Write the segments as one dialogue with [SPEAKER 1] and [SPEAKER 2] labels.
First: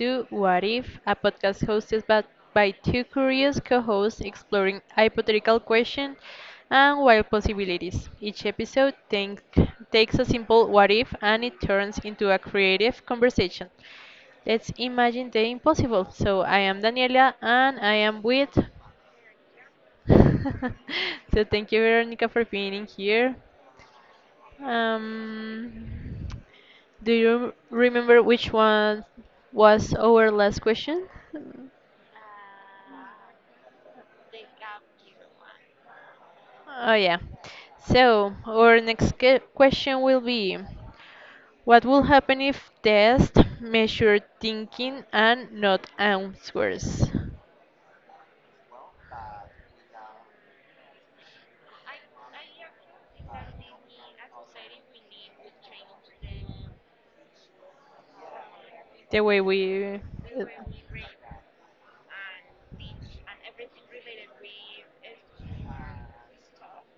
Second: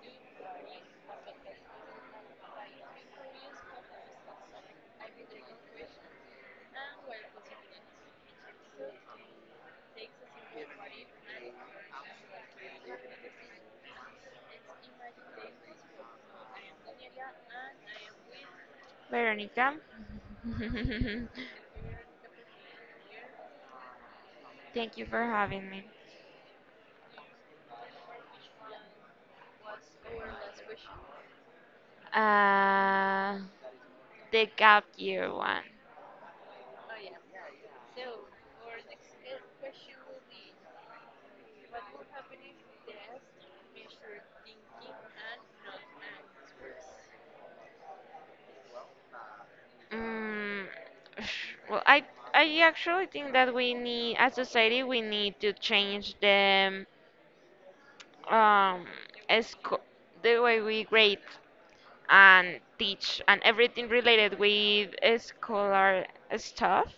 [SPEAKER 1] to What If, a podcast hosted by two curious co hosts exploring hypothetical questions and wild possibilities. Each episode takes a simple what if and it turns into a creative conversation. Let's imagine the impossible. So, I am Daniela and I am with.
[SPEAKER 2] Veronica,
[SPEAKER 1] So, thank you, Veronica, for being in here.
[SPEAKER 2] thank you for having me.
[SPEAKER 1] Um, do you remember which one was our last question?
[SPEAKER 2] Uh, the gap year one.
[SPEAKER 1] Oh, yeah. So, our next question will be: what will happen if tests measure thinking and not answers?
[SPEAKER 2] Mm, well, I actually think that we need, as society, we need to change the um
[SPEAKER 1] The way
[SPEAKER 2] sco-
[SPEAKER 1] we.
[SPEAKER 2] the way we grade and teach and everything related with scholar stuff.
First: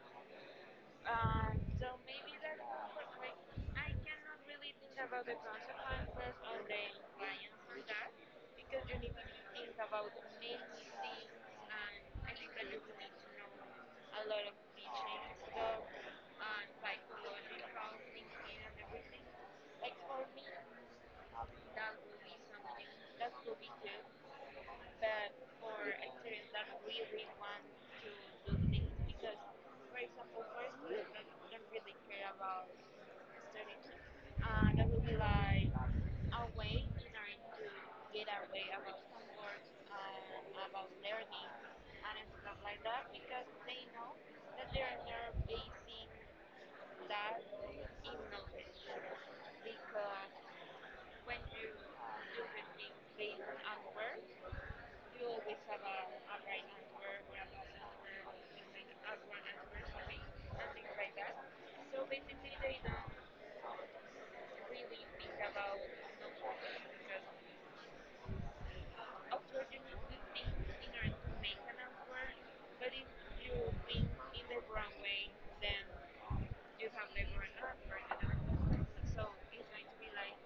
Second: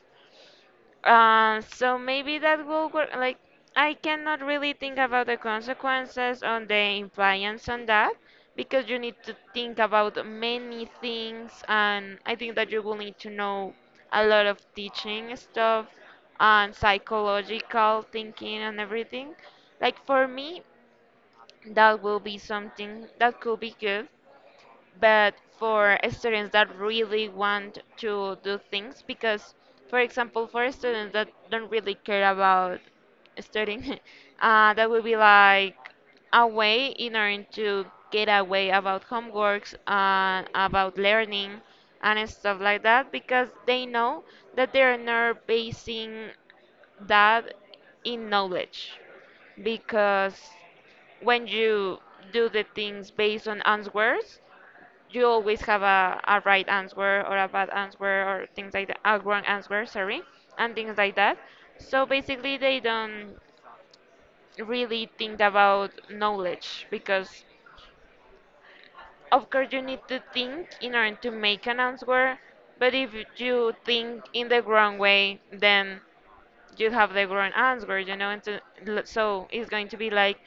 [SPEAKER 2] So maybe that will work. Like, I cannot really think about the consequences on the impliance on that because you need to think about many things, and I think that you will need to know a lot of teaching stuff and psychological thinking and everything. Like, for me, that will be something that could be good, but for students that really want to do things. Because for example, for students that don't really care about studying that would be like a way in order to get away about homeworks and about learning and stuff like that, because they know that they're not basing that in knowledge. Because when you do the things based on answers, you always have a right answer or a bad answer or things like that, a wrong answer, sorry, and things like that. So basically, they don't really think about knowledge because, of course, you need to think in order to make an answer, but if you think in the wrong way, then you have the wrong answer, you know, and so, so it's going to be like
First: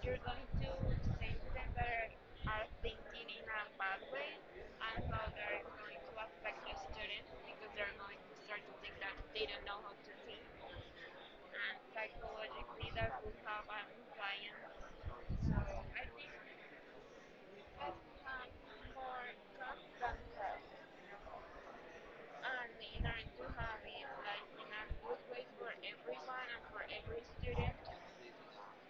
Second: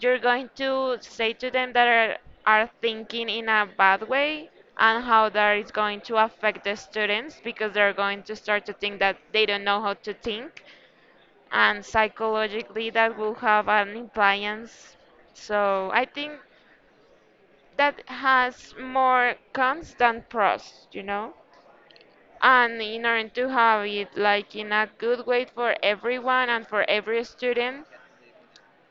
[SPEAKER 2] you're going to say to them that are thinking in a bad way, and how that is going to affect the students, because they're going to start to think that they don't know how to think, and psychologically that will have an impliance. So I think that has more cons than pros, you know, and in order to have it like in a good way for everyone and for every student,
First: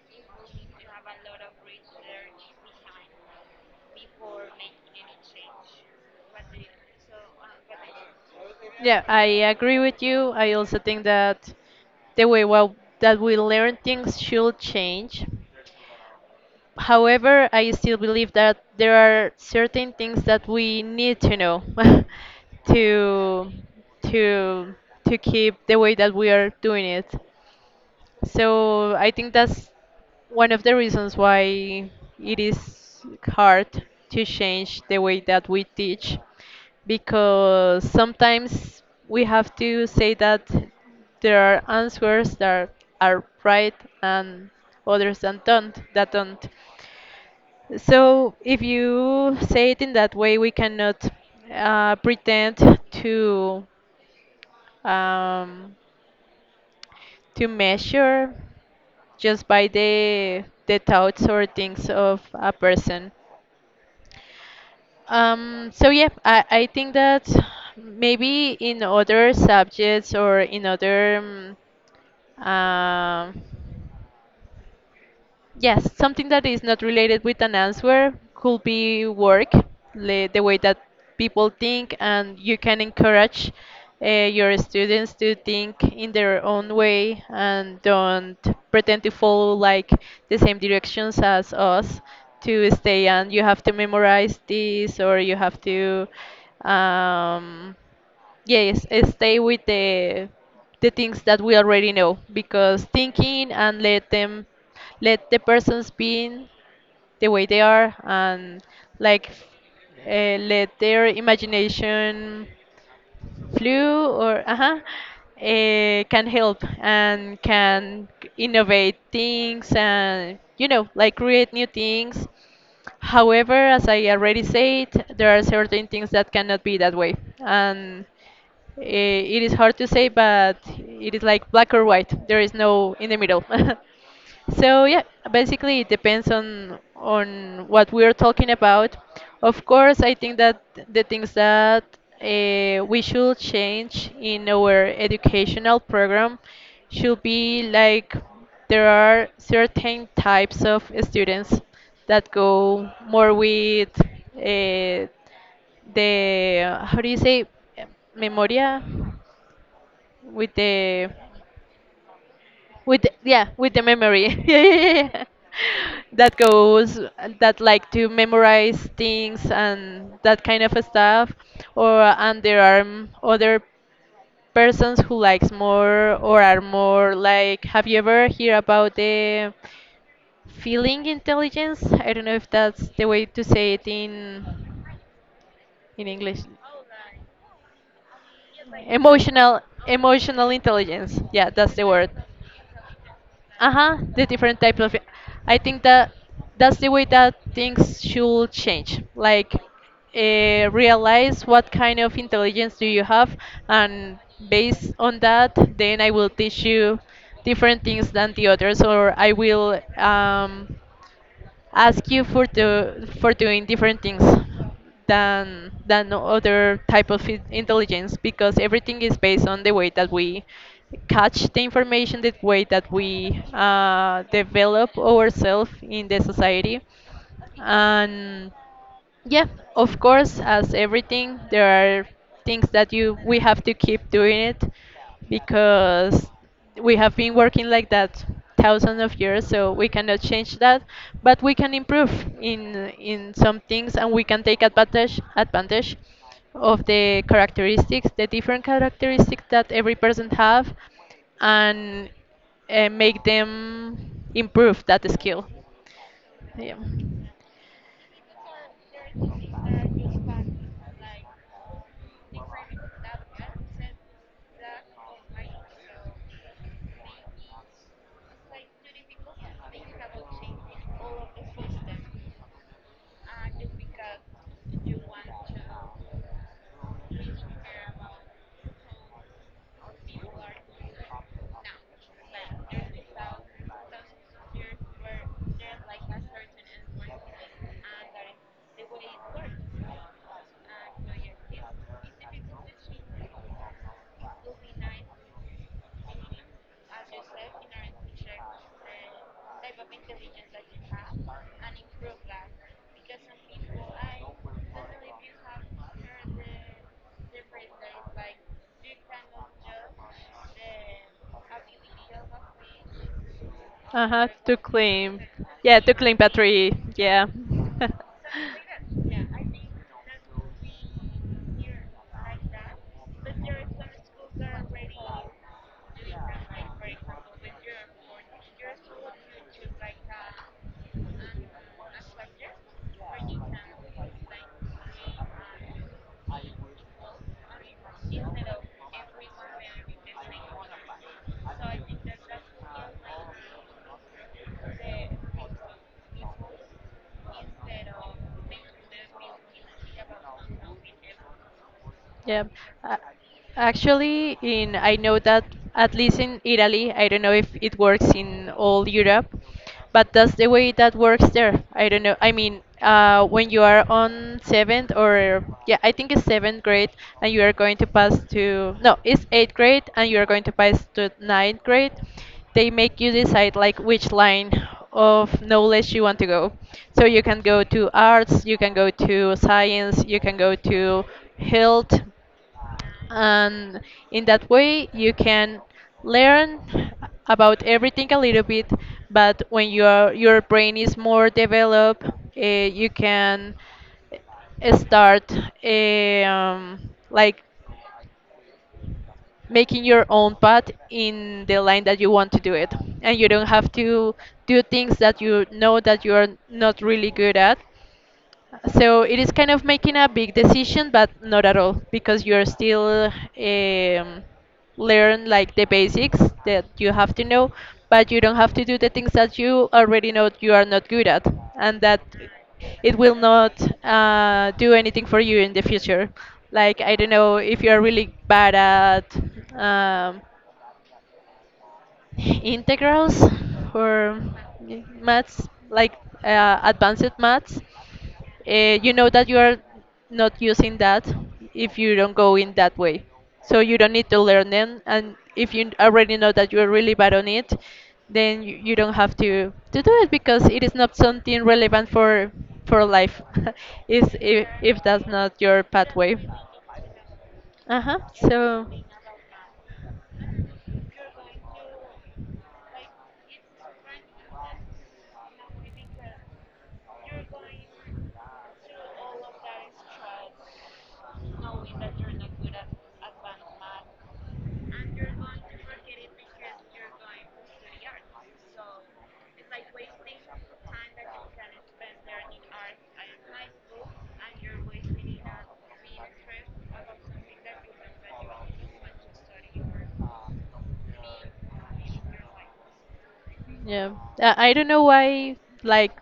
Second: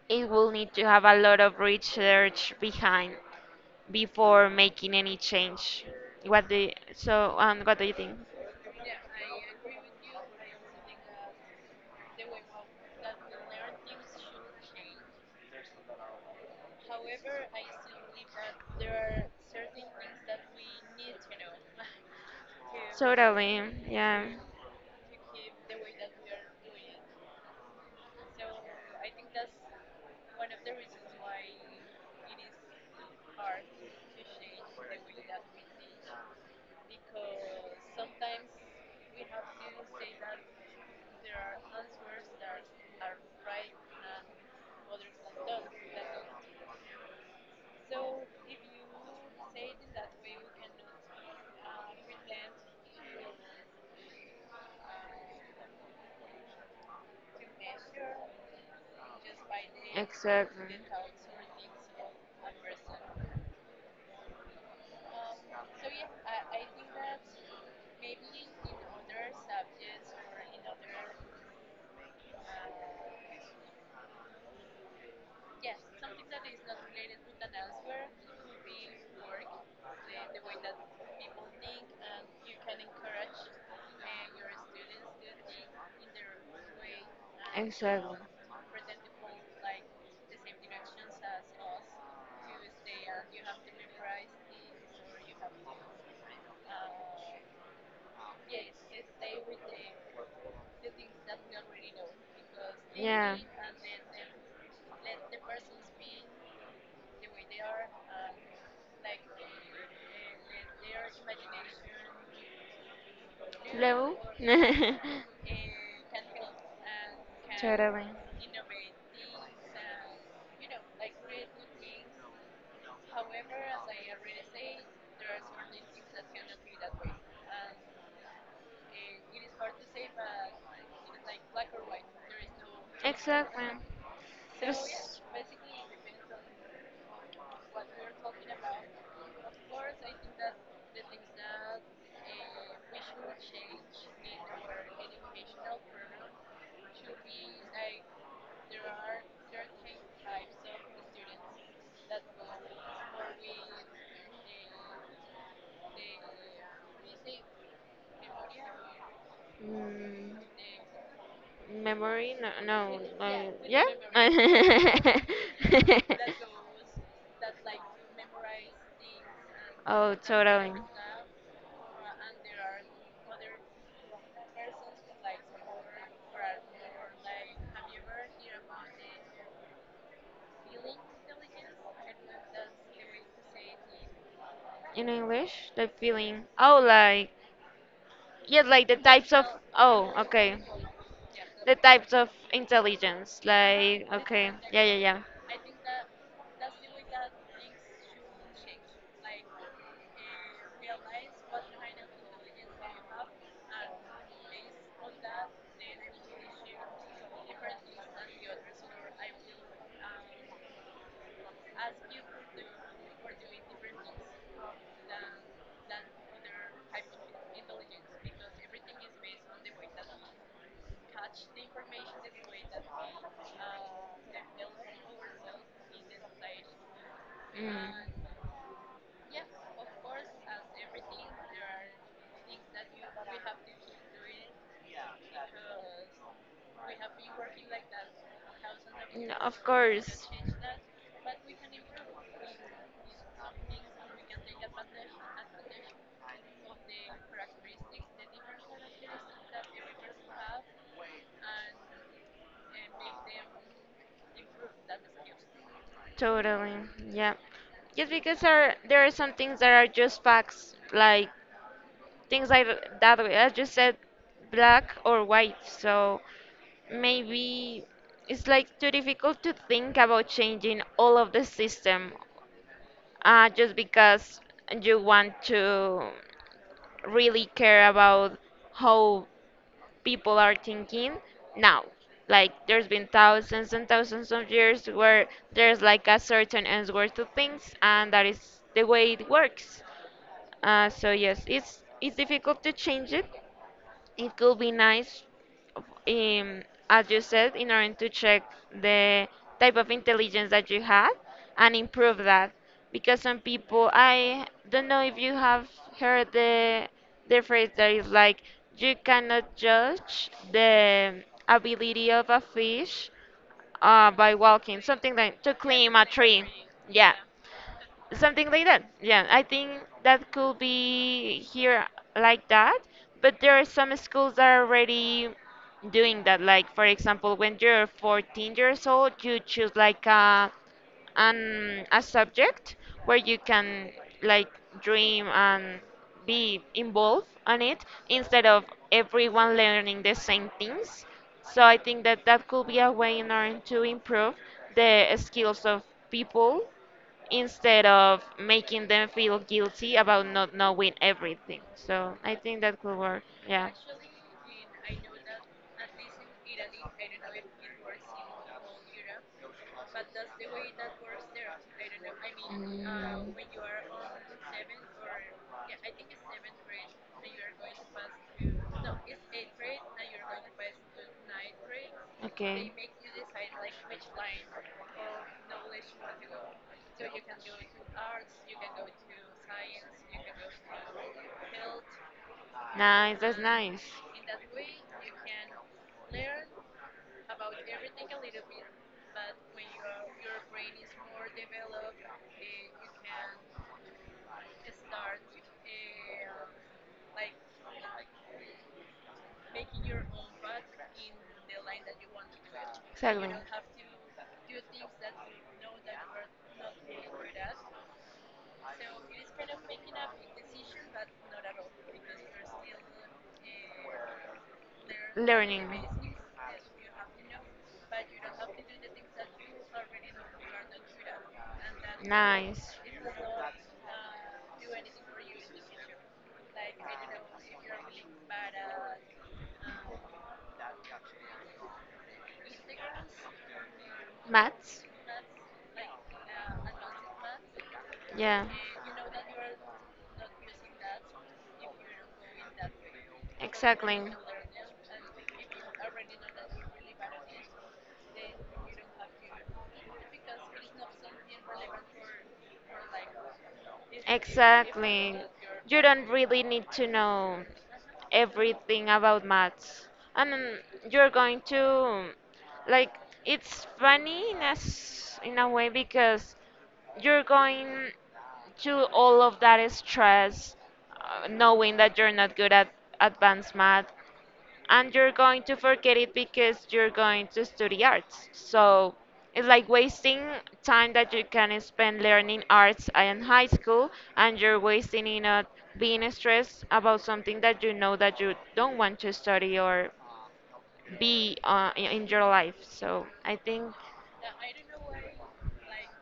[SPEAKER 2] it will need to have a lot of research behind before making any change. What do you, what do you think?
[SPEAKER 1] Yeah, I agree with you. I also think that the way well, that we learn things should change. However, I still believe that there are certain things that we need to know to
[SPEAKER 2] Totally, yeah,
[SPEAKER 1] to to keep the way that we are doing it. So I think that's one of the reasons why it is hard to change the way that we teach, because sometimes we have to say that there are answers that are right and others that don't, so if you say it in that way, we cannot pretend to um, to measure just by the
[SPEAKER 2] exactly.
[SPEAKER 1] the thoughts or things of a person. So yeah, I think that maybe in other subjects or in other um, um, yes, something that is not related with an answer could be work, the way that people think, and you can encourage your students to think in their own way and don't pretend to follow like the
[SPEAKER 2] Exactly.
[SPEAKER 1] same directions as us, to stay and you have to memorize this, or you have to um, yes, stay with the things that we already know, because
[SPEAKER 2] Yeah.
[SPEAKER 1] thinking and let them, let the persons be the way they are and like, let their imagination flew
[SPEAKER 2] Luego.
[SPEAKER 1] or uh-huh, can help and
[SPEAKER 2] Totally.
[SPEAKER 1] can innovate things, and you know like create new things. However, as I already said, there are certain things that cannot be that way, and it is hard to say, but it is like black or white. There is no in the middle.
[SPEAKER 2] Exactly.
[SPEAKER 1] So yeah,
[SPEAKER 2] There's
[SPEAKER 1] basically it depends on what we are talking about. Of course, I think that the things that we should change in our educational program should be like, there are certain types of students that go more with uh, the how do you say, memoria,
[SPEAKER 2] mm,
[SPEAKER 1] with the
[SPEAKER 2] memory. No, no.
[SPEAKER 1] with the, yeah
[SPEAKER 2] no.
[SPEAKER 1] with the
[SPEAKER 2] Yeah.
[SPEAKER 1] memory yeah yeah yeah yeah. That goes, that like to memorize things and
[SPEAKER 2] Oh,
[SPEAKER 1] that kind of
[SPEAKER 2] totally.
[SPEAKER 1] stuff, or, and there are other persons who likes more, or are more like, have you ever hear about the feeling intelligence? I don't know if that's the way to say it in
[SPEAKER 2] In English, the
[SPEAKER 1] English.
[SPEAKER 2] feeling. Oh, like, yes, like the types of.
[SPEAKER 1] Emotional,
[SPEAKER 2] Oh,
[SPEAKER 1] emotional
[SPEAKER 2] okay.
[SPEAKER 1] intelligence. Yeah, that's
[SPEAKER 2] The
[SPEAKER 1] the word.
[SPEAKER 2] types of intelligence.
[SPEAKER 1] Uh-huh,
[SPEAKER 2] Like,
[SPEAKER 1] the
[SPEAKER 2] okay.
[SPEAKER 1] different type
[SPEAKER 2] Yeah, yeah,
[SPEAKER 1] of,
[SPEAKER 2] yeah.
[SPEAKER 1] I think that that's the way that things should change. Like, realize what kind of intelligence do you have, and based on that, then I will teach you different things than the others, or I will ask you for doing different things than other type of intelligence, because everything is based on the way that we catch the information, the way that we develop ourselves in the society,
[SPEAKER 2] Mm.
[SPEAKER 1] and yeah, of course, as everything, there are things that you we have to keep doing it because we have been working like that thousands of
[SPEAKER 2] Mm,
[SPEAKER 1] years,
[SPEAKER 2] of
[SPEAKER 1] so we cannot
[SPEAKER 2] course.
[SPEAKER 1] change that, but we can improve in some things, and we can take advantage of the characteristics, the different characteristics that every person have, and make them improve that skill.
[SPEAKER 2] Totally.
[SPEAKER 1] Yeah.
[SPEAKER 2] Yeah. Just because there are some things that are just facts, like things like that way. I just said black or white, so maybe it's like too difficult to think about changing all of the system just because you want to really care about how people are thinking now. Like there's been thousands and thousands of years where there's like a certain answer to things, and that is the way it works. So yes, it's difficult to change it. It could be nice, um, as you said, in order to check the type of intelligence that you had and improve that. Because some people, I don't know if you have heard the phrase that is like, you cannot judge the ability of a fish
[SPEAKER 1] Uh-huh,
[SPEAKER 2] by
[SPEAKER 1] to
[SPEAKER 2] walking, something
[SPEAKER 1] clean.
[SPEAKER 2] like to
[SPEAKER 1] Yeah, to
[SPEAKER 2] climb a
[SPEAKER 1] clean
[SPEAKER 2] tree.
[SPEAKER 1] battery.
[SPEAKER 2] Yeah,
[SPEAKER 1] Yeah.
[SPEAKER 2] something like that. Yeah, I think that could be here like that, but there are some schools that are already doing that. Like for example, when you're 14 years old, you choose like a an a subject where you can like dream and be involved on it instead of everyone learning the same things. So I think that that could be a way in order to improve the skills of people instead of making them feel guilty about not knowing everything. So I
[SPEAKER 1] Yeah.
[SPEAKER 2] think that could
[SPEAKER 1] A-
[SPEAKER 2] work. Yeah.
[SPEAKER 1] Actually, in, I know that at least in Italy, I don't know if it works in all Europe, but that's the way that works there. I don't know. I mean, when you are on seventh, or yeah, I think it's seventh grade, and you are going to
[SPEAKER 2] Mm.
[SPEAKER 1] pass to, no, it's eighth grade, and you are going to pass to ninth grade, they
[SPEAKER 2] Okay.
[SPEAKER 1] make you decide like which line of knowledge you want to go, so you can go to arts, you can go to science, you can go to health,
[SPEAKER 2] Nice, that's nice.
[SPEAKER 1] and in that way you can learn about everything a little bit, but when your brain is more developed, you can start eh, um, like making your own path in the line that you want to do it, and you
[SPEAKER 2] Exactly.
[SPEAKER 1] don't have to do things that you know that you're not really good at. So it is kind of making a big decision, but not at all, because you're still learn like the
[SPEAKER 2] Learning.
[SPEAKER 1] basics that you have to know, but you don't have to do the things that you already know you are not good at, and that
[SPEAKER 2] Nice.
[SPEAKER 1] it will not do anything for you in the future. Like, I don't know if you are really bad at um, integrals or
[SPEAKER 2] Maths.
[SPEAKER 1] maths, like advanced maths,
[SPEAKER 2] Yeah.
[SPEAKER 1] you know that you are not using that if you don't go in that way. So you don't need
[SPEAKER 2] Exactly.
[SPEAKER 1] to learn them, and if you already know that you're really bad on it, then you don't have to do it, because it is not something relevant for life. Is, if that's
[SPEAKER 2] Exactly,
[SPEAKER 1] not your
[SPEAKER 2] you don't
[SPEAKER 1] pathway.
[SPEAKER 2] really need to know
[SPEAKER 1] Uh huh. So.
[SPEAKER 2] everything about maths, and you're going to like, it's funny in a, in a way, because you're going to all of that stress, knowing that you're not good at advanced math and you're going to forget it because you're going to study arts. So it's like wasting time that you can spend learning arts in high school, and you're wasting it on being stressed about something that you know that you don't want to study or be in your life. So I think
[SPEAKER 1] Yeah. I don't know why, like,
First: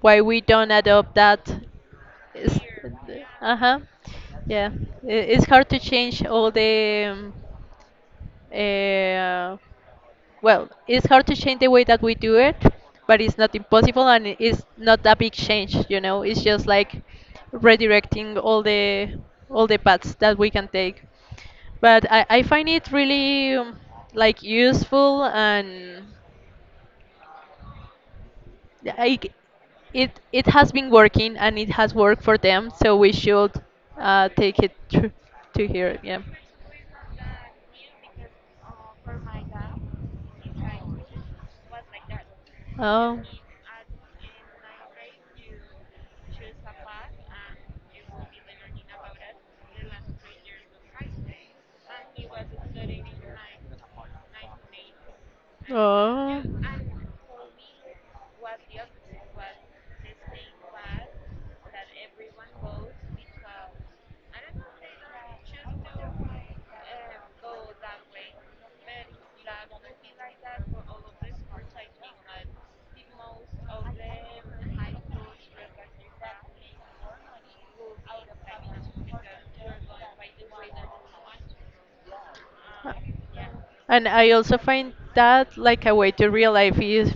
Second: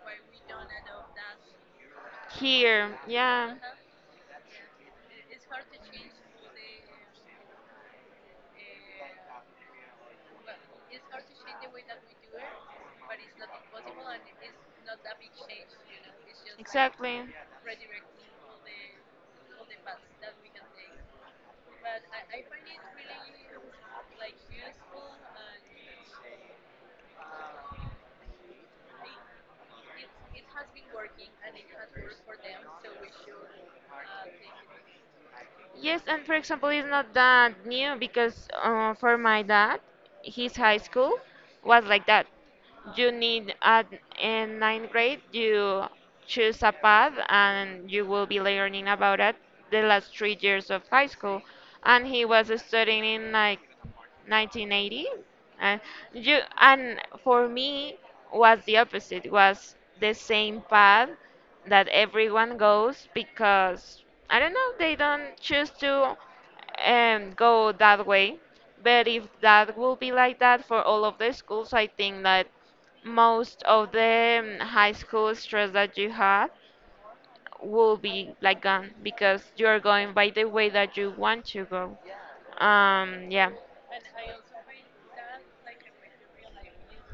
[SPEAKER 1] why we don't adopt that. Is
[SPEAKER 2] here, yeah.
[SPEAKER 1] uh huh. Yeah. It's hard to change all the. Uh, well, it's hard to change the way that we do it, but it's not impossible and it's not a big change, you know. It's just like
[SPEAKER 2] Exactly.
[SPEAKER 1] redirecting all the paths that we can take. But I find it really like useful, and like it has been working and it has worked for them, so we should take it to here,
[SPEAKER 2] Yes,
[SPEAKER 1] yeah.
[SPEAKER 2] and for example, it's not that new, because for my dad, his high school was like that. You
[SPEAKER 1] Oh,
[SPEAKER 2] need at in ninth grade, you choose a path, and you will be learning about it the last 3 years of high school. And he was studying in like 1980, and you
[SPEAKER 1] oh,
[SPEAKER 2] and for me was the opposite. Was the same path that everyone goes because I don't know, they don't choose to go that way. But if that will be like that for all of the schools, I think that most of the high school stress that you had will be like gone, because you are going by the way that you want to go. Yeah,
[SPEAKER 1] and I also find that like a way to realize if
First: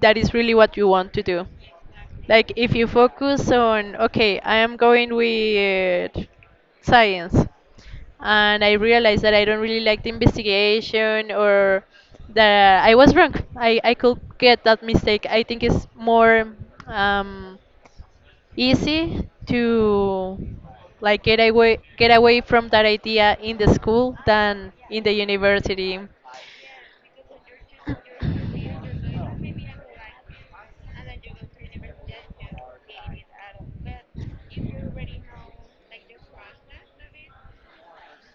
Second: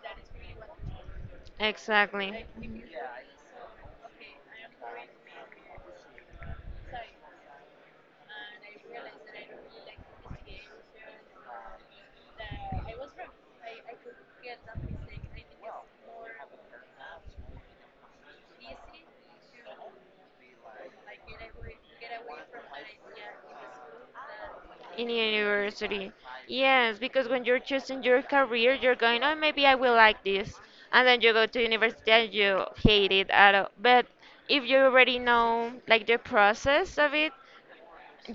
[SPEAKER 1] that is really what you want to do.
[SPEAKER 2] exactly.
[SPEAKER 1] Like, if you focus on, okay, I am going with science, and I realized that I don't really like the investigation, or that I was wrong. I could get that mistake. I think it's more um, easy to like get away from that idea in the school than in
[SPEAKER 2] In
[SPEAKER 1] the university.
[SPEAKER 2] university. Yes, because when you're choosing your career, you're going, oh, maybe I will like this. And then you go to university and you hate it at all. But if you already know like the process of it,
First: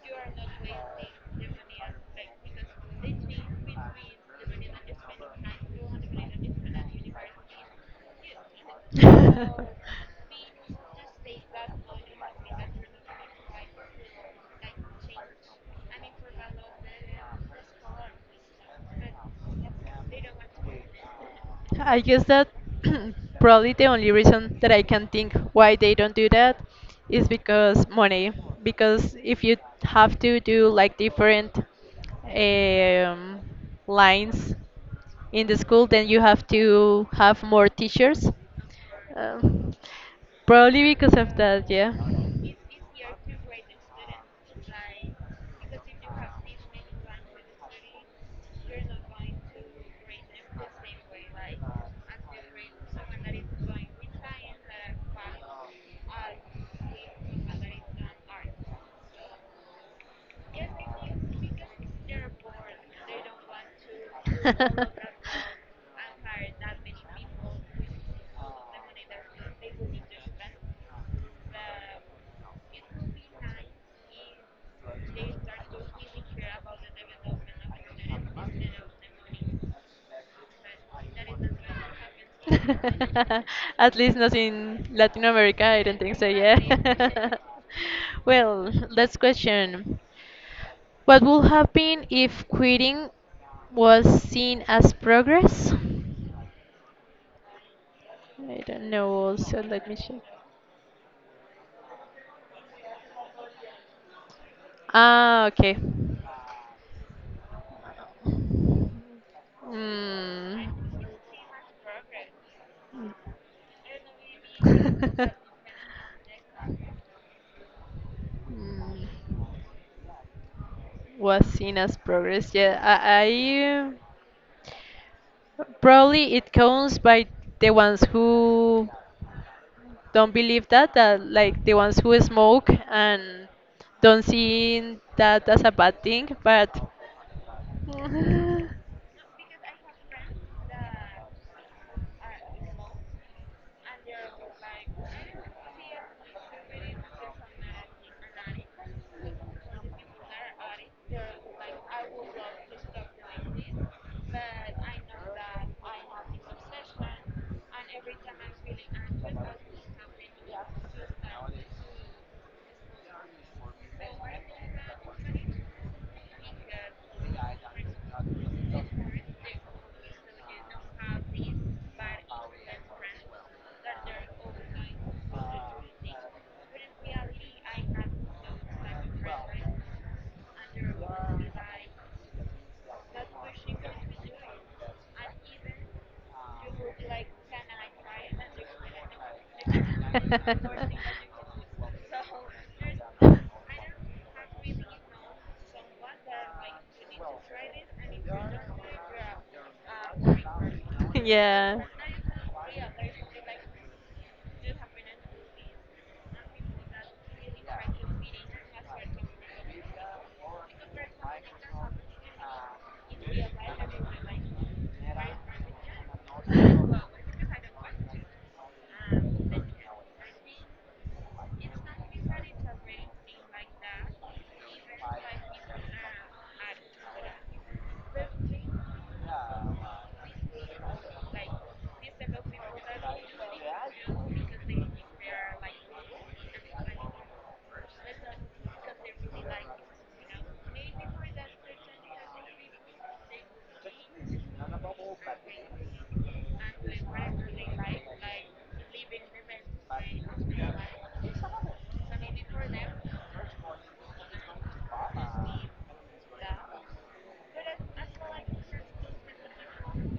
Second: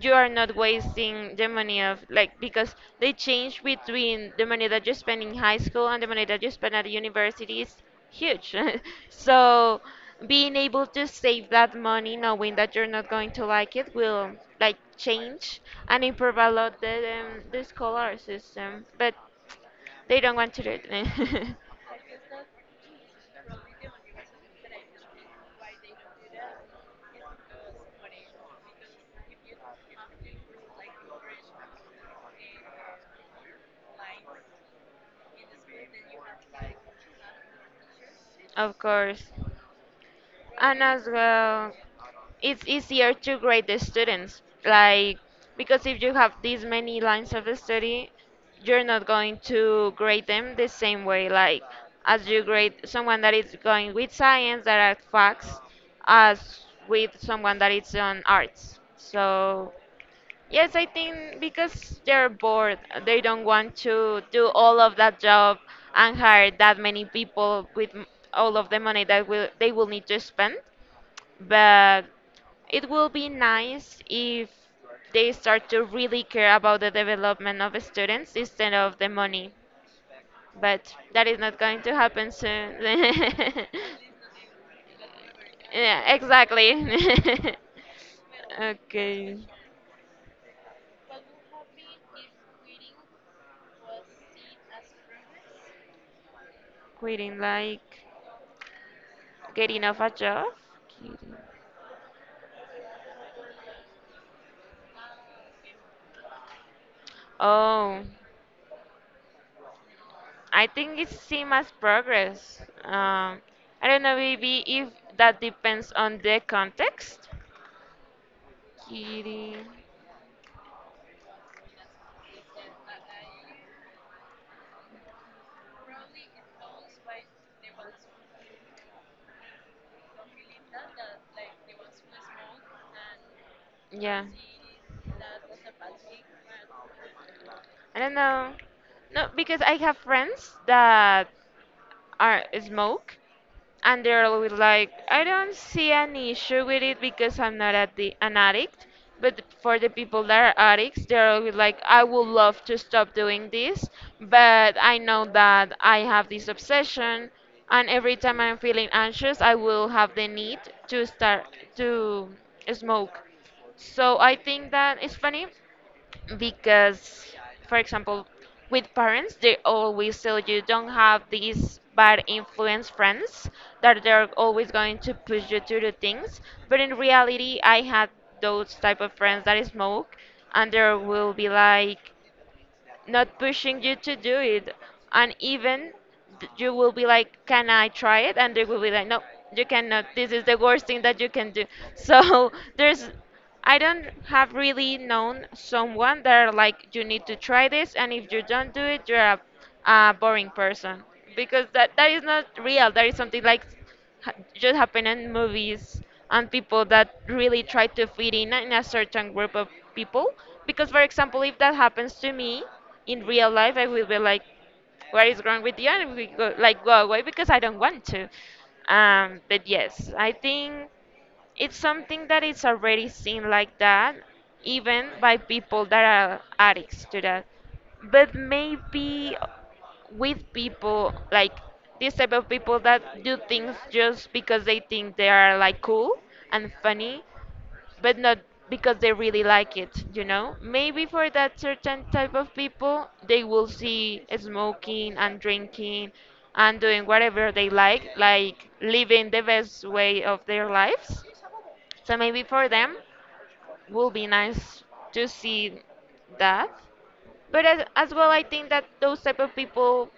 [SPEAKER 2] you are not wasting the money of, like, because they change between the money that you spend in high school and the money that you spend at university is huge. So being able to save that money knowing that you're not going to like it will like change and improve a lot the scholar system, but they don't want to do it.
[SPEAKER 1] I guess that probably the only reason that I can think why they don't do that is because money. Because if you have to do like different um, lines in the school, then you have to have more teachers.
[SPEAKER 2] Of course.
[SPEAKER 1] Um,
[SPEAKER 2] And
[SPEAKER 1] Probably
[SPEAKER 2] as
[SPEAKER 1] because of that,
[SPEAKER 2] well,
[SPEAKER 1] yeah.
[SPEAKER 2] it's easier to grade the students, like, because if you have these many lines of study, you're not going to grade them the same way, like as you grade someone that is going with science that are facts as with someone that is on arts. So yes, I think because they're bored, they don't want to do all of that job and hire that many people with all of the money that will they will need to spend. But it will be nice if they start to really care about the development of students instead of the money, but that is not going to happen soon.
[SPEAKER 1] At least not in Latin America, I don't
[SPEAKER 2] Yeah,
[SPEAKER 1] think so, yeah.
[SPEAKER 2] exactly.
[SPEAKER 1] Well, last
[SPEAKER 2] Okay,
[SPEAKER 1] question. What would happen if quitting was seen as progress?
[SPEAKER 2] quitting like
[SPEAKER 1] I don't know, also,
[SPEAKER 2] getting
[SPEAKER 1] let me
[SPEAKER 2] off a
[SPEAKER 1] check.
[SPEAKER 2] job. Quitting.
[SPEAKER 1] Ah, okay.
[SPEAKER 2] Oh, I think
[SPEAKER 1] Mm.
[SPEAKER 2] it's seen as progress. I don't know, maybe if that depends on the context.
[SPEAKER 1] Mm.
[SPEAKER 2] Kitty.
[SPEAKER 1] Was seen as progress. Yeah, I probably it counts by the ones who don't believe that like the ones who smoke and don't
[SPEAKER 2] Yeah.
[SPEAKER 1] see that as a bad thing, but
[SPEAKER 2] I don't know.
[SPEAKER 1] mm,
[SPEAKER 2] No, because I have friends that are smoke, and they're always like, I don't see an issue with it because I'm not at the, an addict. But for the people that are addicts, they're always like, I would love to stop doing this, but I know that I have this obsession, and every time I'm feeling anxious, I will have the need to start to smoke. So I think that it's funny because, for example, with parents, they always tell you don't have these bad influence friends that they're always going to push you to do things, but in reality I had those type of friends that smoke, and they will be like not pushing you to do it. And even you will be like, can I try it? And they will be like, no, you cannot. This is the worst thing that you can do. So there's, I don't have really known someone that are like, you need to try this. And if you don't do it, you're a boring person. Because
[SPEAKER 1] yeah.
[SPEAKER 2] that, that is not real. That is something like just happen in movies and people that really try to fit in a certain group of people. Because, for example, if that happens to me in real life, I will be like, "What is wrong with you?" And we go, like, go away, because I don't want to. But yes, I think it's something that is already seen like that, even by people that are addicts to that. But maybe with people like this type of people that do things just because they think they are like cool and funny, but not because they really like it, you know, maybe for that certain type of people they will see smoking and drinking and doing whatever they like living the best way of their lives. So maybe for them will be nice to see that. But as well, I think that those type of people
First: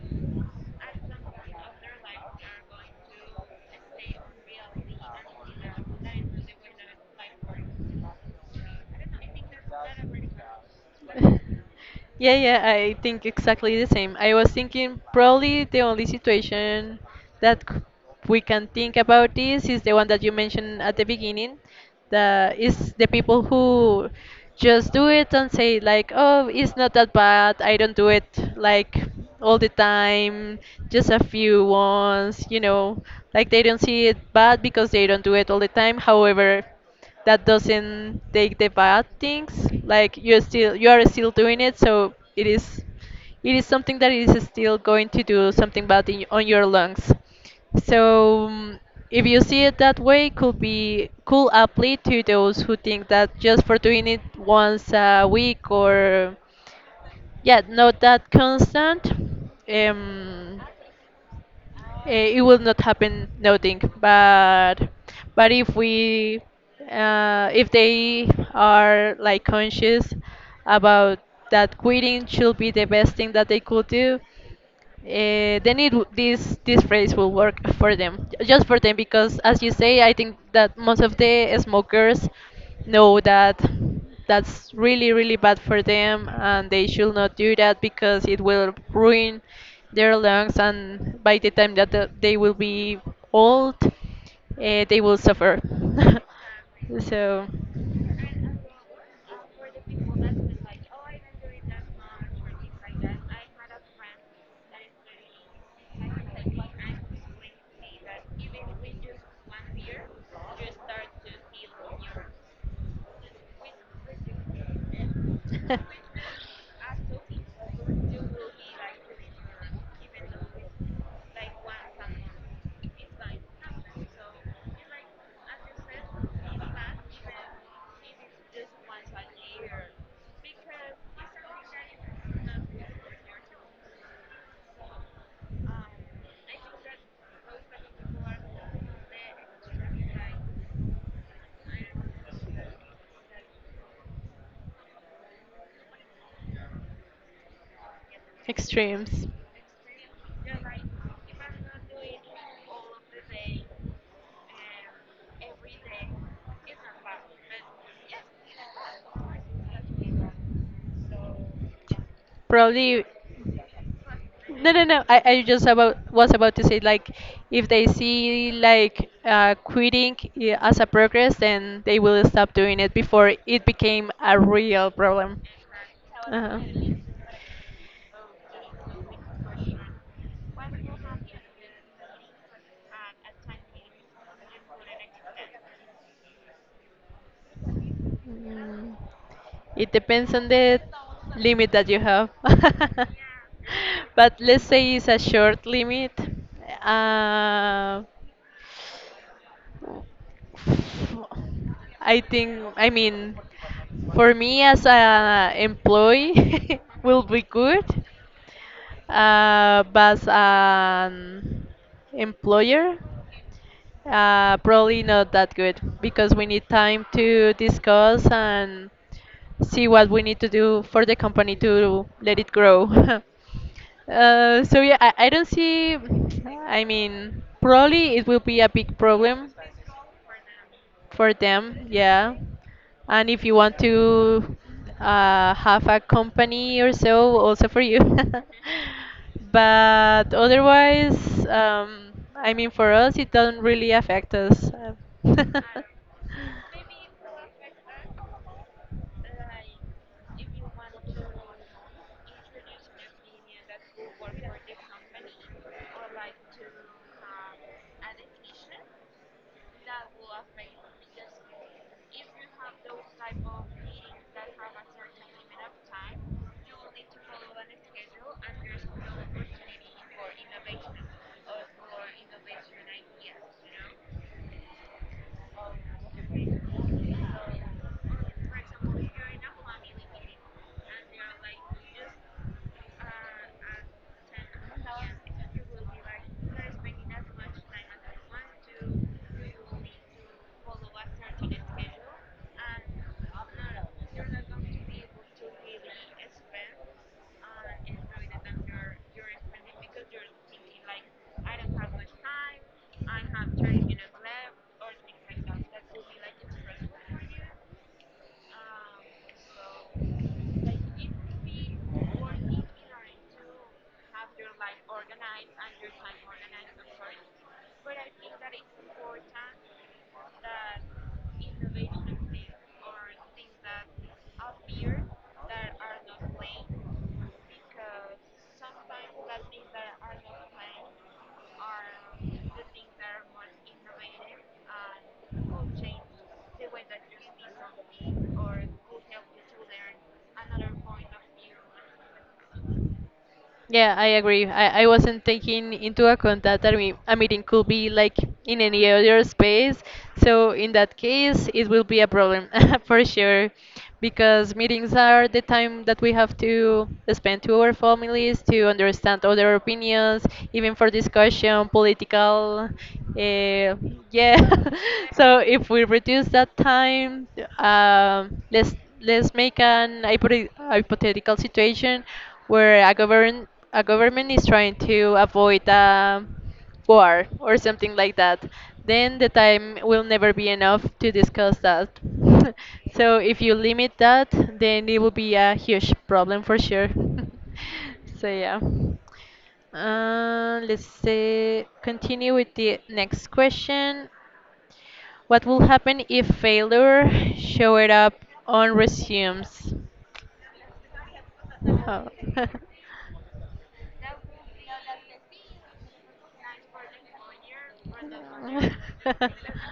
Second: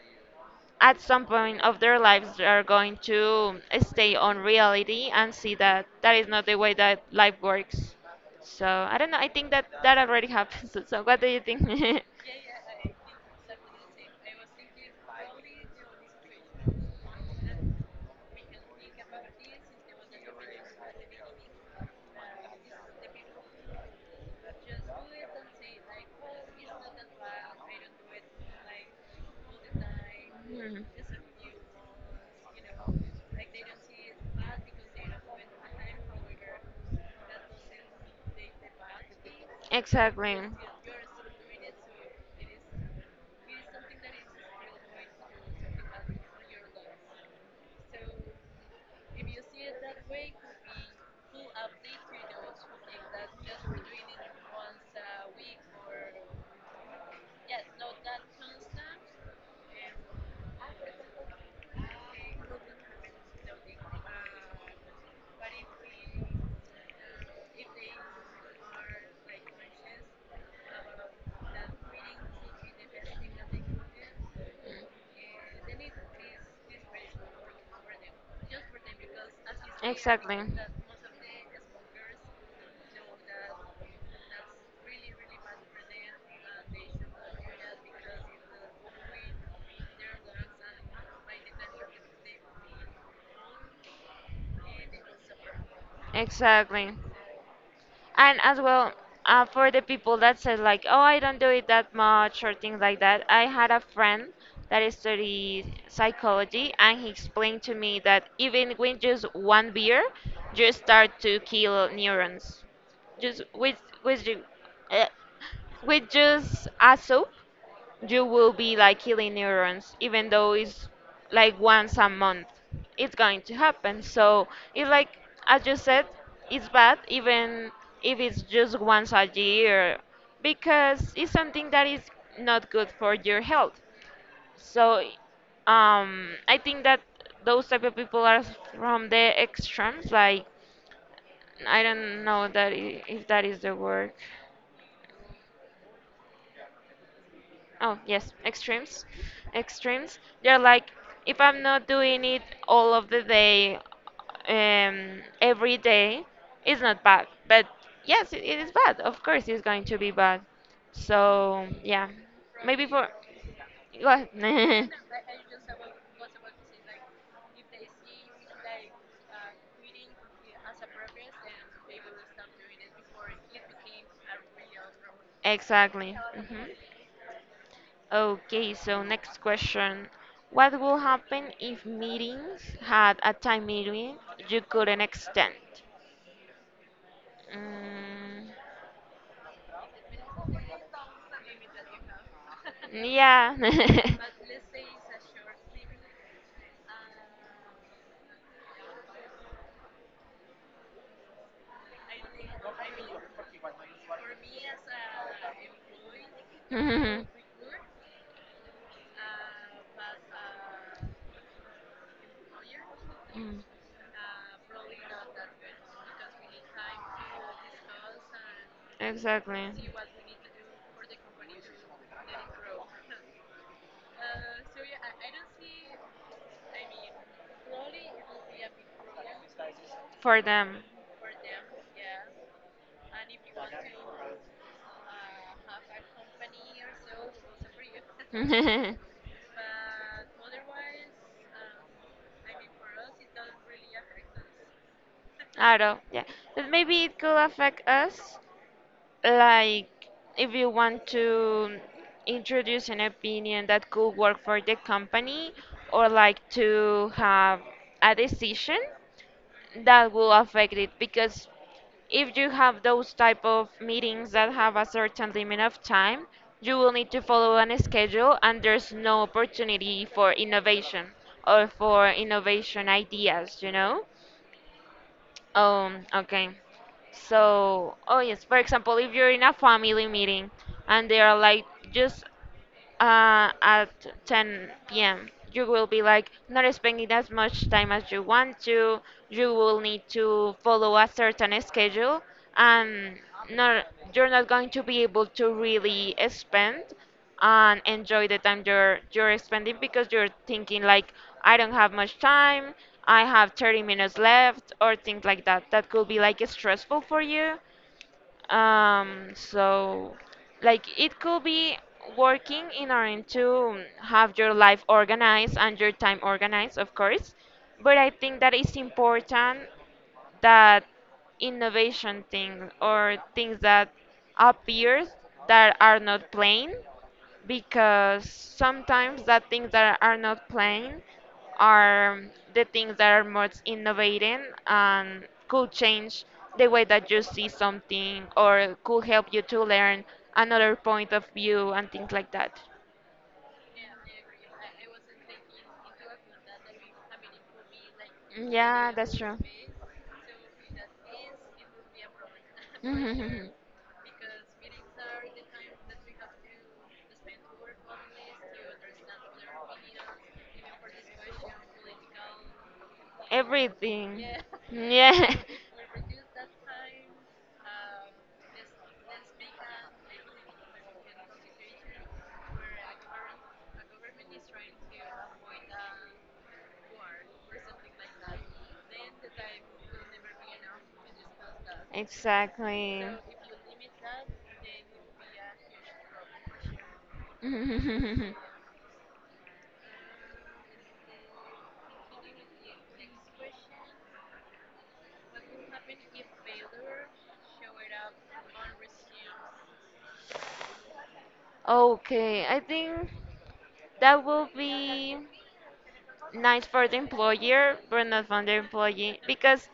[SPEAKER 2] at some point of their lives they are going to stay on reality and see that that is not the way that life works. So I don't know. I think that that already happens. So, so what do you think?
[SPEAKER 1] Yeah, yeah, I think exactly the same. I was thinking probably the only situation that we can think about this is the one that you mentioned at the beginning. The is the people who just do it and say like, "Oh, it's not that bad. I don't do it like all the time,
[SPEAKER 2] Hmm.
[SPEAKER 1] just a few ones, you know." Like they don't see it bad because they don't do it all the time. However, that doesn't take the bad things, like
[SPEAKER 2] Exactly.
[SPEAKER 1] you are still doing it, so it is something that is still going to do something bad in, on your lungs, so if you see it that way, could be, could apply to those who think that just for doing it once a week or, yeah, not that constant, um it will not happen nothing, but but if we, if they are like conscious about that, quitting should be the best thing that they could do,
[SPEAKER 2] To see his behavior
[SPEAKER 1] then this phrase will work for them, just for them, because as you say, I think that most of the smokers know that that's really really bad for them, and they should not do that, because it will ruin their lungs, and by the time that they will be old, they will suffer.
[SPEAKER 2] and exactly.
[SPEAKER 1] So,
[SPEAKER 2] And as well, for the people that said like, oh, I don't do it that much or things like that, I had a friend that studied psychology, and he explained to me that even with just one beer, you start to kill neurons. Just with you, uh, with just a soup, you will be like killing neurons even though it's like once a month it's going to happen, so it's like, as you said,
[SPEAKER 1] Extremes.
[SPEAKER 2] it's bad even if it's just once a year because it's something that is not good for your health. So I think that those type of people are from the extremes. Like, I don't know if that is the word. Oh, yes, extremes. Extremes. They're like, if I'm not doing it all of the day, every day, it's not bad. But yes, it is bad. Of course, it's going to be bad. So, yeah. Maybe
[SPEAKER 1] Probably,
[SPEAKER 2] for. What?
[SPEAKER 1] no, no, no. I just about was about to say like, if they see like, quitting as a progress, then they will stop doing it before it became a real problem.
[SPEAKER 2] Exactly. hmm
[SPEAKER 1] Uh-huh.
[SPEAKER 2] Okay, so next question. What will happen if meetings had a time limit you couldn't extend? Mm,
[SPEAKER 1] Mm, It depends on the limit that you have.
[SPEAKER 2] yeah.
[SPEAKER 1] But let's say it's a short limit. Uh, I think, I mean, for me as a employee will
[SPEAKER 2] Mm,
[SPEAKER 1] be good, but as an employer, probably not that good because we need time to discuss and
[SPEAKER 2] Exactly.
[SPEAKER 1] see what we need to do for the company to let it grow. So yeah, I don't see. I mean, probably it will be a big problem
[SPEAKER 2] For them.
[SPEAKER 1] for them, yeah, and if you want to have a company or so also for you.
[SPEAKER 2] I
[SPEAKER 1] But otherwise, I mean for us it doesn't really affect us.
[SPEAKER 2] don't. Yeah. But maybe it could affect us. Like, if you want to introduce an opinion that could work for the company, or like to have a decision that will affect it, because if you have those type of meetings that have a certain limit
[SPEAKER 1] Run
[SPEAKER 2] of time,
[SPEAKER 1] out
[SPEAKER 2] you will need to follow an schedule, and there's no
[SPEAKER 1] still.
[SPEAKER 2] opportunity for innovation or for innovation ideas, you know? Okay. So, oh yes, for example, if you're in a family meeting and they are like, just at 10 p.m. You will be like not spending as much time as you want to. You will need to follow a certain schedule, and not, you're not going to be able to really spend and enjoy the time you're spending because you're thinking like, I don't have much time. I have 30 minutes left or things like that. That could be like stressful for you. um, so, like, it could be working in order to have your life organized and your time organized, of course. But I think that it's important that innovation things or things that appears that are not plain, because sometimes the things that are not plain are the things that are most innovating and could change the way that you see something or could help you to learn another point of view and things like that.
[SPEAKER 1] Yeah, I agree. I wasn't taking into account that a meeting could be like in
[SPEAKER 2] Yeah,
[SPEAKER 1] any
[SPEAKER 2] that's
[SPEAKER 1] other
[SPEAKER 2] true.
[SPEAKER 1] space. So in that case, it will be a problem for sure, because meetings are the time that we have to spend to our families, to understand other opinions, even for discussion, political. Uh,
[SPEAKER 2] Everything. Yeah.
[SPEAKER 1] yeah.
[SPEAKER 2] Yeah.
[SPEAKER 1] So if we reduce that time, us let's make an hypothetical situation where a government is trying to avoid a war or something like that. Then the time will never be enough to discuss that.
[SPEAKER 2] Exactly.
[SPEAKER 1] So if you limit that, then it will be a huge problem for sure. So yeah. Let's say continue with the next question. What will happen if failure showed up on resumes?
[SPEAKER 2] Okay, I think that will be nice for the employer, but not for the employee, because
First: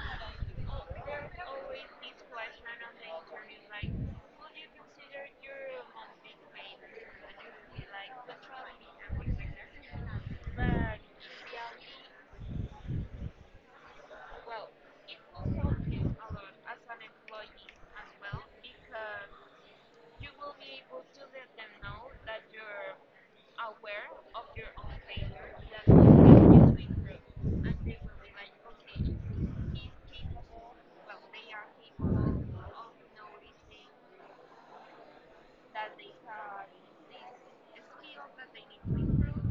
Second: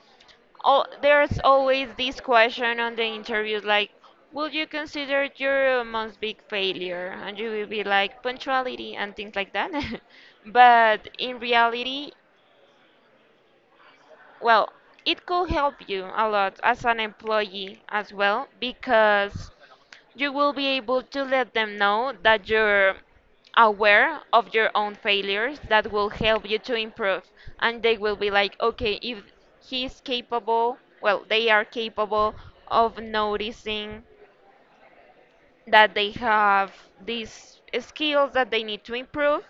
[SPEAKER 2] all, there's always this question on the interviews like, will you consider your month's big failure, and you will be like punctuality and things like that. But in reality, well, it could help you a lot as an employee as well, because you will be able to let them know that you're aware of your own failures, that will help you to improve. And they will be like, okay, if he's capable, well, they are capable of noticing that they have these skills that they need to improve,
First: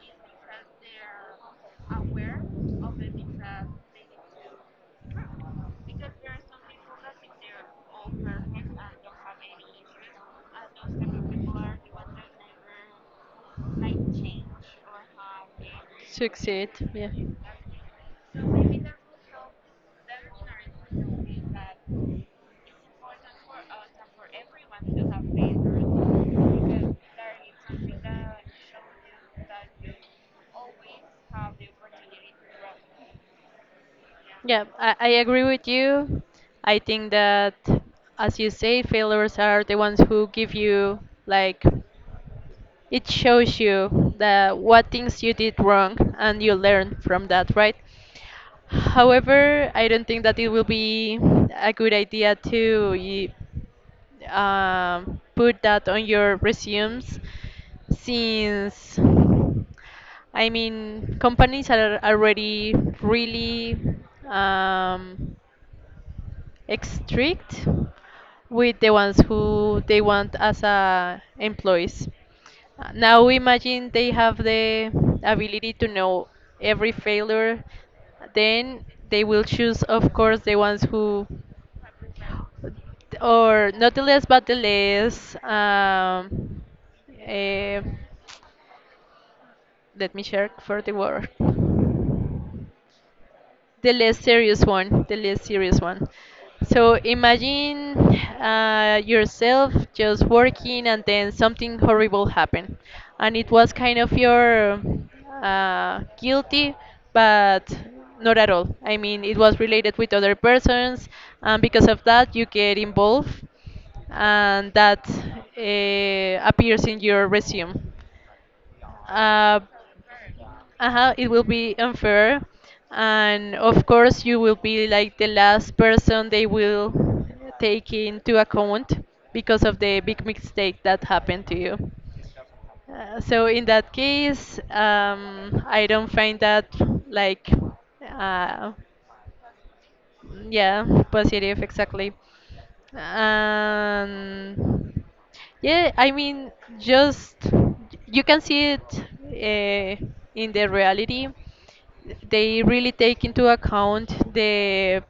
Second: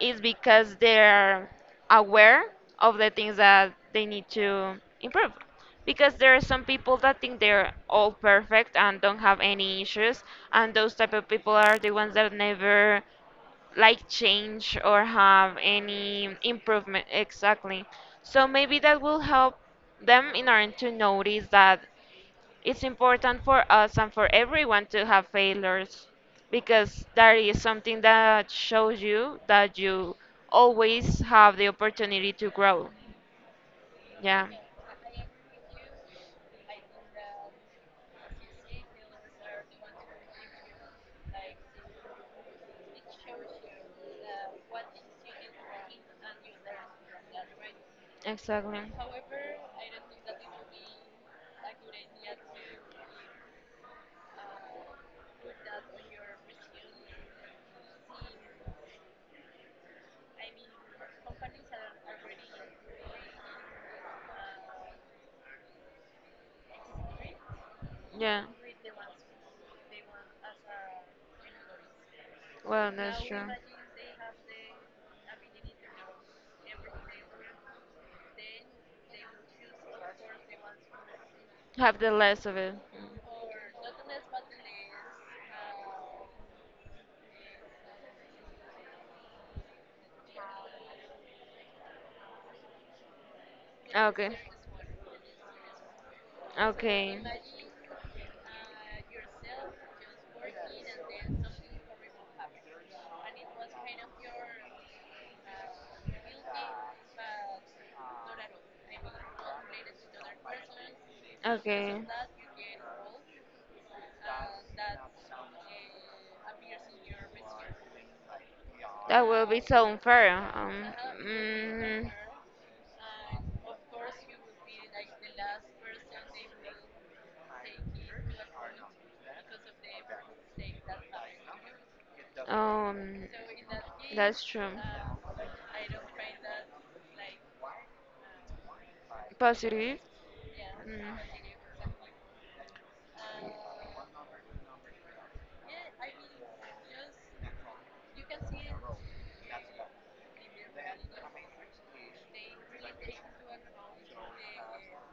[SPEAKER 2] is because they're aware of the things that they need to improve. Because there are some people that think they're
[SPEAKER 1] Oh.
[SPEAKER 2] all perfect and don't have any issues, and those type of people are the ones that never like change or have any
[SPEAKER 1] Succeed.
[SPEAKER 2] improvement
[SPEAKER 1] Yeah.
[SPEAKER 2] exactly. So maybe that will help them in order to notice that it's important for us and for everyone to have failures, because that is something that shows you that you always have the opportunity to grow. Yeah.
[SPEAKER 1] Yeah, I agree with you. I think that, as you say, failures are the ones who give you like. It shows you that what things you did wrong and you learn from that, right?
[SPEAKER 2] Exactly.
[SPEAKER 1] However, I don't think that it will be a good idea to put that on your resumes, since I mean companies are already really, um, strict
[SPEAKER 2] Yeah.
[SPEAKER 1] with the ones who they want as employees.
[SPEAKER 2] Well, that's
[SPEAKER 1] Now
[SPEAKER 2] true.
[SPEAKER 1] imagine they have the ability to know every failure, then they will choose, of course, the ones who,
[SPEAKER 2] Have the less of it.
[SPEAKER 1] or not the less, but the less. Eh, let me check for the word. the
[SPEAKER 2] Mm.
[SPEAKER 1] less
[SPEAKER 2] Okay.
[SPEAKER 1] serious one, the less serious one. So
[SPEAKER 2] Okay.
[SPEAKER 1] imagine yourself just working and then something horrible happened, and it was kind of your guilty, but not at all. I mean, it was related with other persons, and because
[SPEAKER 2] Okay.
[SPEAKER 1] of that, you get involved, and that appears in your resume.
[SPEAKER 2] That will
[SPEAKER 1] Uh,
[SPEAKER 2] be so unfair.
[SPEAKER 1] uh-huh, it will be
[SPEAKER 2] Mm,
[SPEAKER 1] unfair, and of course, you will be like the last person they will take into account because of the big mistake that happened to you. Uh,
[SPEAKER 2] Um,
[SPEAKER 1] so in that
[SPEAKER 2] that's
[SPEAKER 1] case,
[SPEAKER 2] true.
[SPEAKER 1] I don't find that like uh,
[SPEAKER 2] Positive.
[SPEAKER 1] yeah,
[SPEAKER 2] Mm.
[SPEAKER 1] positive, exactly. And yeah, I mean, just you can see it uh, in the reality. They really take into account the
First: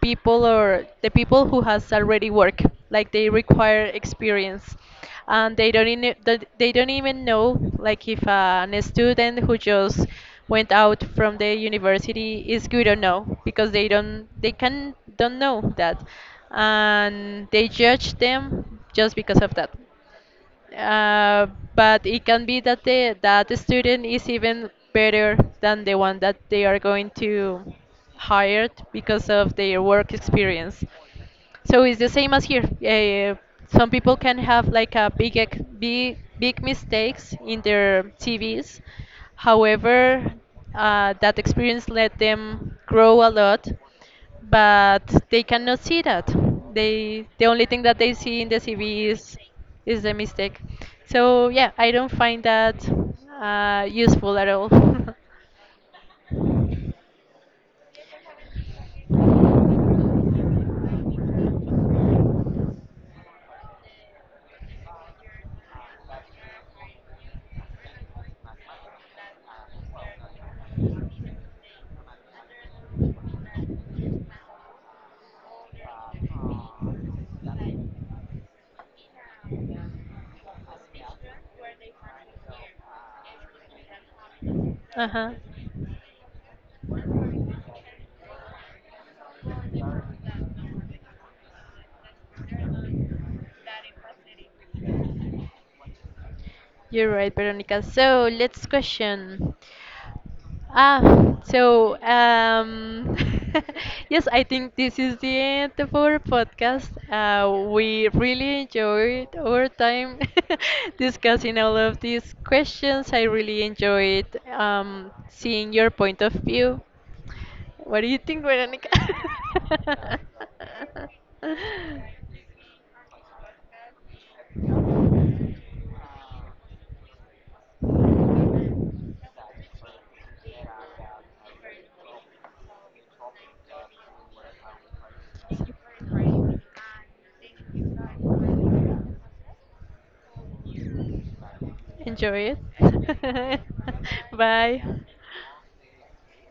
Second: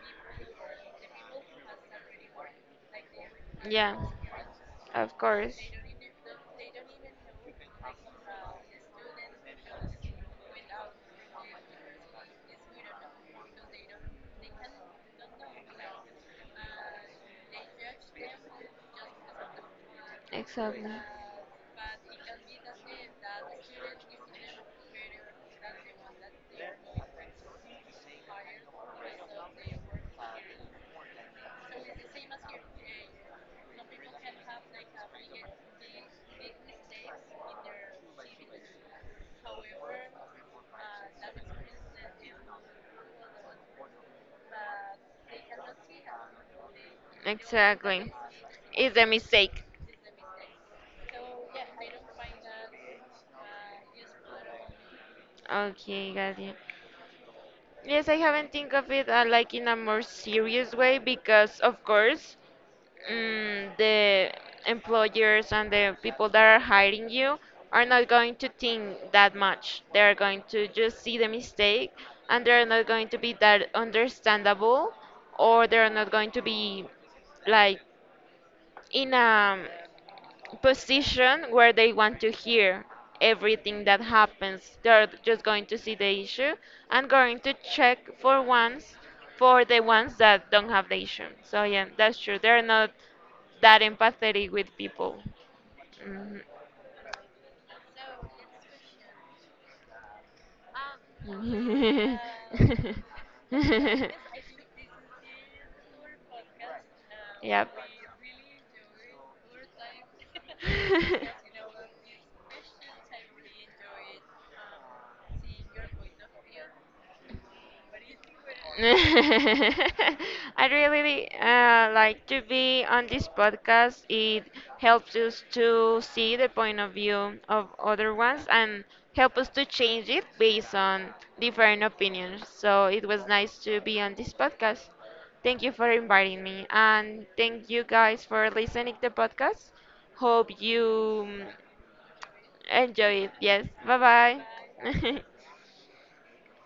[SPEAKER 1] people, or the people who has already work, like they require
[SPEAKER 2] Yeah,
[SPEAKER 1] experience
[SPEAKER 2] of
[SPEAKER 1] and
[SPEAKER 2] course.
[SPEAKER 1] they don't even know like if a student who just went out from the university is good or no, because they can don't know that, and they judge them just because of that.
[SPEAKER 2] Exactly.
[SPEAKER 1] uh, but it can be that the student is even better than the one that they are going to hire because of their work experience. So it's the same as here. Some people can have like a big ex- big big mistakes in their CVs. However, that experience let them grow a lot, but they cannot see that. They the only thing that they
[SPEAKER 2] Exactly.
[SPEAKER 1] see in the
[SPEAKER 2] It's a
[SPEAKER 1] CV is
[SPEAKER 2] mistake.
[SPEAKER 1] is the mistake. So yeah, I don't find that useful at all.
[SPEAKER 2] Okay, got you. Yes, I haven't think of it like in a more serious way because, of course, the employers and the people that are hiring you are not going to think that much. They are going to just see the mistake, and they are not going to be that understandable, or they are not going to be like in a position where they want to hear everything that happens. They're
[SPEAKER 1] Uh-huh.
[SPEAKER 2] just going to see the issue and going to check for ones, for the ones that don't have the issue. So yeah, that's true. They're not that empathetic with people. Mhm.
[SPEAKER 1] You're right, Veronica. So let's question. Ah, so um, yes, I think this is the end of our podcast.
[SPEAKER 2] Yep.
[SPEAKER 1] We really enjoyed our time discussing all of these questions. I really enjoyed seeing your point of view. What do you think, Veronica?
[SPEAKER 2] I really like to be on this podcast. It helps us to see the point of view of other ones and help us to change it based on different opinions. So it was nice to be on this podcast. Thank you for inviting me, and thank you guys for listening to the podcast. Hope you
[SPEAKER 1] Enjoy
[SPEAKER 2] enjoy it.
[SPEAKER 1] it.
[SPEAKER 2] Yes, bye
[SPEAKER 1] Bye.
[SPEAKER 2] bye.